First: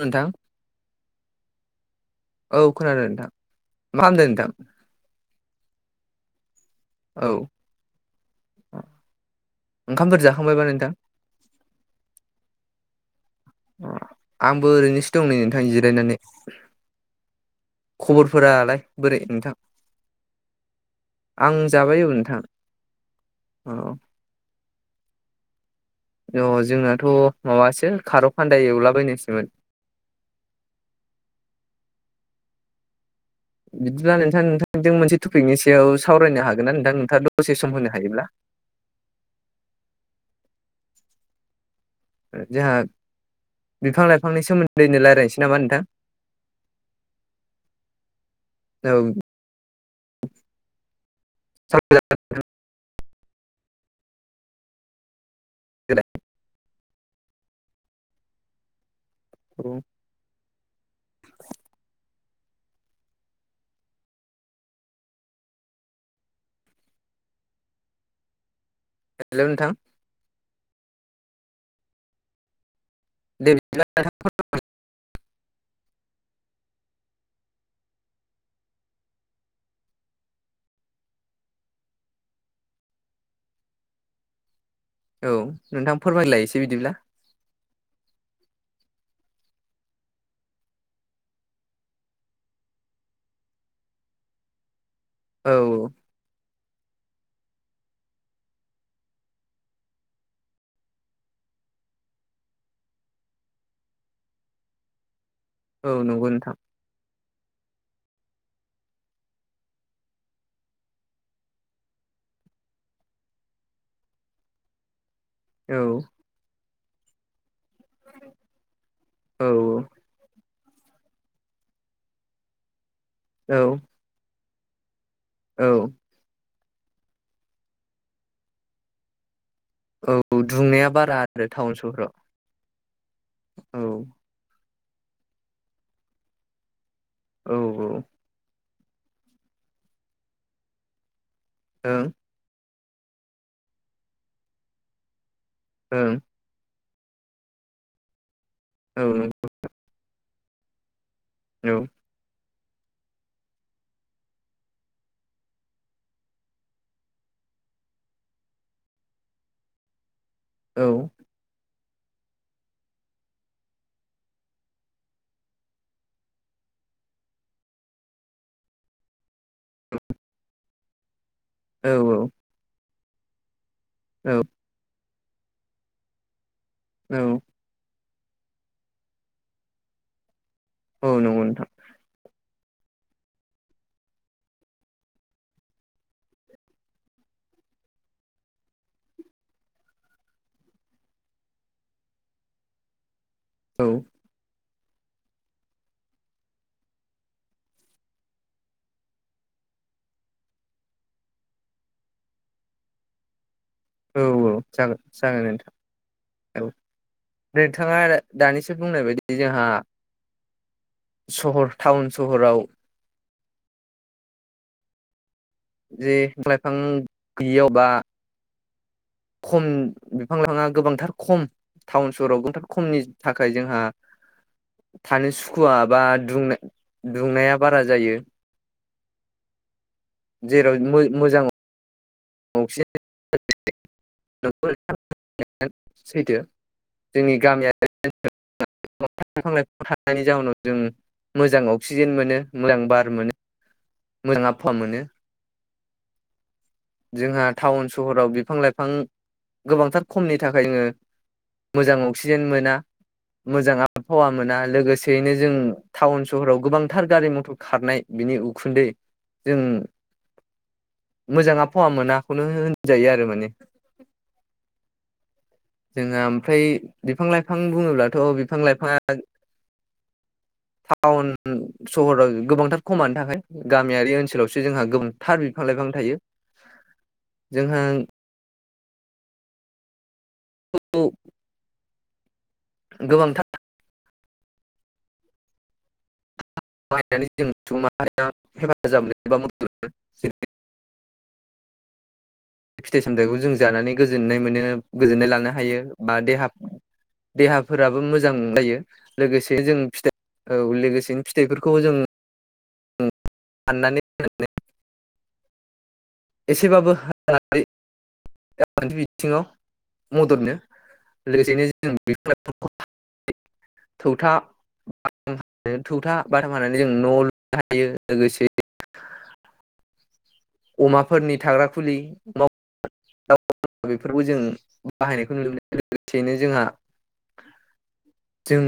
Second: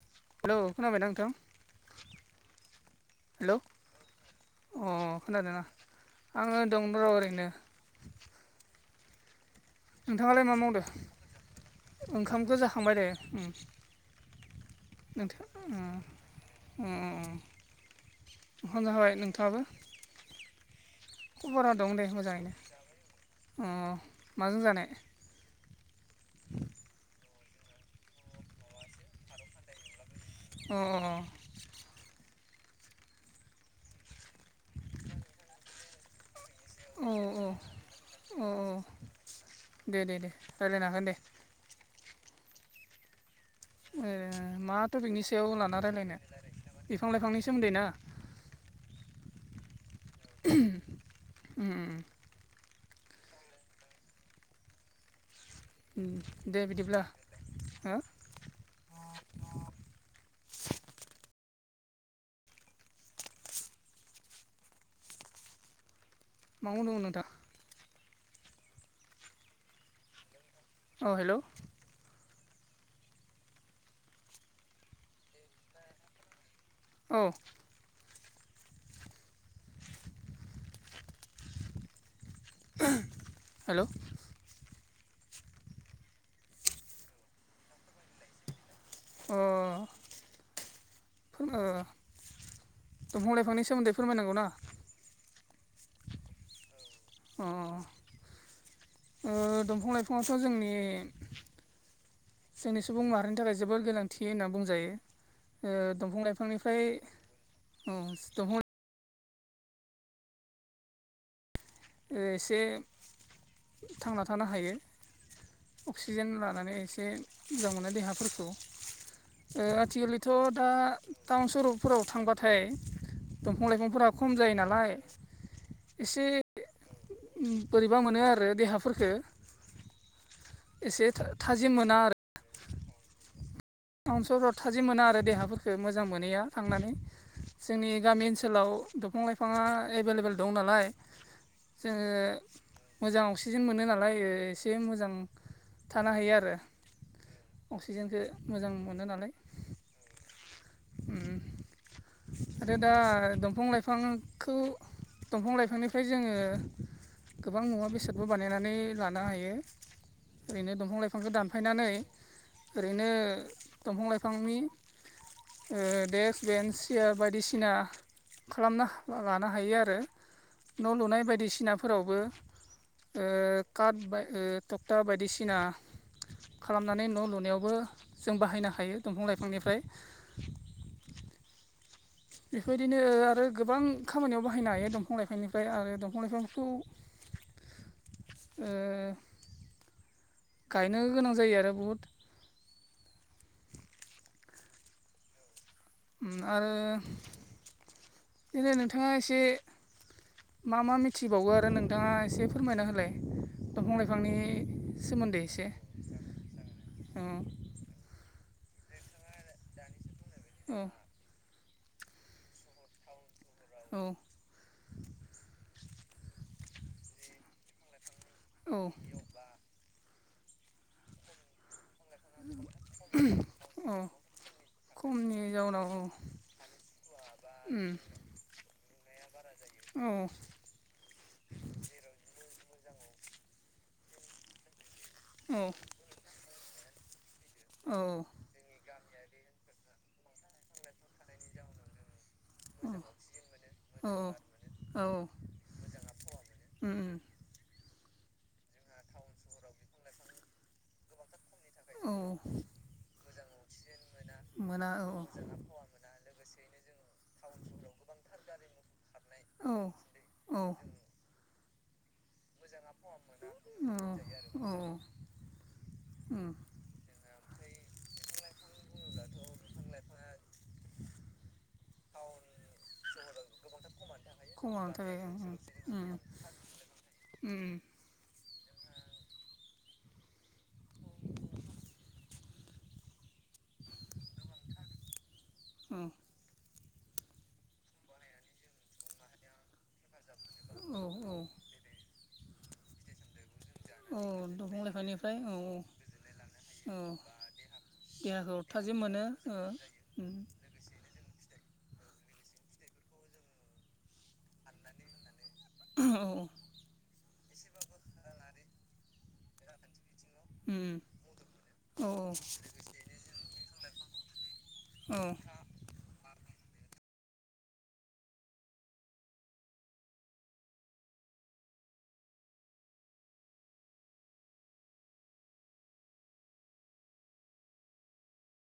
नोंथां हेलौ खोनाबायना नोंथां औ खोनादों नोंथां हेलौ मा खालामदों नोंथां अ खोनादों ना आङो दंओ र' ओरैनो उम नोंथांआलाय मा मावदो ओंखामखौ जाखांबाय दे ओ ओ‌ आंबो ओरैनोसो दं नै नोंथां जिरायनानै उम ओंखाम खबरफोरालाय जाखाबाय बोरै नोंथां नोंथाङाबो आं खबरा दं जाबाय दे औ नोंथां मोजांयैनो ओ औ माजों जानाय अ जोंनाथ' माबासो खारौ कान्दाय एवलाबायनसोमोन अ बिदिब्ला नोंथा नोंथांजों मोनसे टपिकनि सायाव सावरायनो हागोन ना नोंथां औ नोंथांआ औ दसे सम होनो हायोब्ला औ दे दे दे रायज्लायनो हागोन दे ओ जोंहा बिफां ओ लाइफांनि मा सोमोन्दैनो टपिकनि रायज्लायनोसै सायाव नामा नोंथां लाना रायज्लायनो बिफां लाइफांनि सोमोन्दै ना औ ओमह उम उम उम दे बिदिब्ला हो औ न'आवनो दङो नोंथां हेलौ नोंथां औ हेलौ दे बिदिब्ला नोंथां औ ओह हेलौ औ नोंथां फोरमायलाय एसे बिदिब्ला अ ओ दंफां लाइफांनि सोमोन्दै फोरमायनांगौ ना औ अ ओ दंफां लाइफांआवथ' जोंनि जोंनि सुबुं माहारिनि थाखाय जोबोर गोनांथि होनना बुंजायो ओ औ दंफां नंगौ नोंथां लाइफांनिफ्राय औ दंफां लाइफां एसे थांना थानो हायो औ अक्सिजेन लानानै एसे मोजां मोननाय देहाखौ फोरखौ औ ओ आथिखालनि थ' दा टाउन सहरफोराव थांबाथाय दंफां औ लाइफांफोराव खम जायो नालाय औ एसे उम बोरैबा मोनो आरो देहाफोरखौ औ दुंनाया बारा आरो थाजिम टाउन मोना सहराव आरो औ टाउन सहराव थाजिम मोना आरो देहाफोरखौ मोजां मोनैया थांनानै औ जोंनि गामि ओनसोलाव दंफां लाइफांआ एभेल‌ एभेल दं नालाय जोङो ओं ओ मोजां अक्सिजेन मोनो नालाय ओ‌ एसे मोजां थानो हायो आरो अक्सिजेनखो मोजां मोनो ओं नालाय उम औ आरो दा दंफां लाइफांखौ दंफां लाइफांनिफ्राय जोङो गोबां मुवा बेसादबो बानायनानै लानो हायो ओरैनो दंफां लाइफांखौ दानफायनानै ओरैनो दंफां लाइफांनि ओ डेक्क बेन्स सियार बायदिसिना खालामना लानो हायो आरो न' लुनाय औ बायदिसिनाफोरावबो औ ओ काट औ थक्टा बायदिसिना खालामनानै न' औ लुनायावबो जों बाहायनो हायो दंफां लाइफांनिफ्राय औ नंगौ नोंथां बेफोरदिनो आरो गोबां खामानियाव बाहायनो हायो दंफां लाइफांनिफ्राय आरो दंफां लाइफांखौ [inaudible] ओ गायनो गोनां जायो आरो बुहुद औ आरो बिदिनो नोंथाङा एसे मा मा मिथिबावो आरो नोंथाङा एसे फोरमायना होलाय दंफां औ लाइफांनि औ जागोन सोमोन्दै जागोन एसे नोंथां औ अ नोंथाङा दानिसो बुंनाय बायदि जोंहा औ सहर टाउन सहराव औ जे बिफां लाइफां गैयियाव बा औ खम बिफां लाइाङा गोबांथार खम टाउन सहराव गोबांथार खमनि थाखाय जोंहा औ थानो खमनि सुखु जाउनाव औ बा दुंनाय दुंनाया बारा उम जायो औ जेराव मो मोजां [unintelligible] औ सैथो जोंनि गामियारि औ [unintelligible] [unintelligible] बिफां लाइफां थानायनि जाहोनाव जों मोजां अक्सिजेन मोनो मोजां बार मोनो मोजां आबहावा मोनो जोंहा टाउन सहराव बिफां लाइफां गोबांथार खमनि थाखाय जोङो मोजां अक्सिजेन मोना मोजां आबहावा मोना मोजां आबहावा लोगोसेयैनो जों टाउन सहराव गोबांथार गारि मथर खारनाय बिनि उ खुन्दै जों मोजाङा फवा मोना अ औ जोंहा ओमफ्राय बिफां लाइफां बुङोब्लाथ बिफां लाइफाङा टाउन सहराव गोबांथार खमानो थाखाय गामियारि ओनसोलावसो जोंहा गामि ओनसोलाव बुंनो गोबांथार बिफां लाइफां थायो [inaudible] उम जोंहा [unintelligible] गोबांथार उम बाहायनानै जों सुबुं माहारिया हेफाजाब मोनो बा मदद औ औ [inaudible] फिथाइ सामथाइखौ जों जानानै औ गोजोननाय मोनो दंफां गोजोननाय लाइफांनिफ्राय औ लानो हायो बा देहा औ देहाफोराबो देहाखौ मोजांजायो थाजिम मोनो औ लोगोसे जों फिथाइ औ लोगोसेनो फिथाइफोरखौ जों साननानै [unintelligible] एसेबाबो राङारि राङारि बिथिङाव मददनो लोगोसेैनो जों औ बे थौथा औ थौथा बाथाम हानानै जों न' लुनो हायो लोगोसे अमाफोरनि थाग्रा खुलि बेफोरखौ जों बाहायनायखौ नुनो मोनदों लोगोसेयैनो जोंहा जों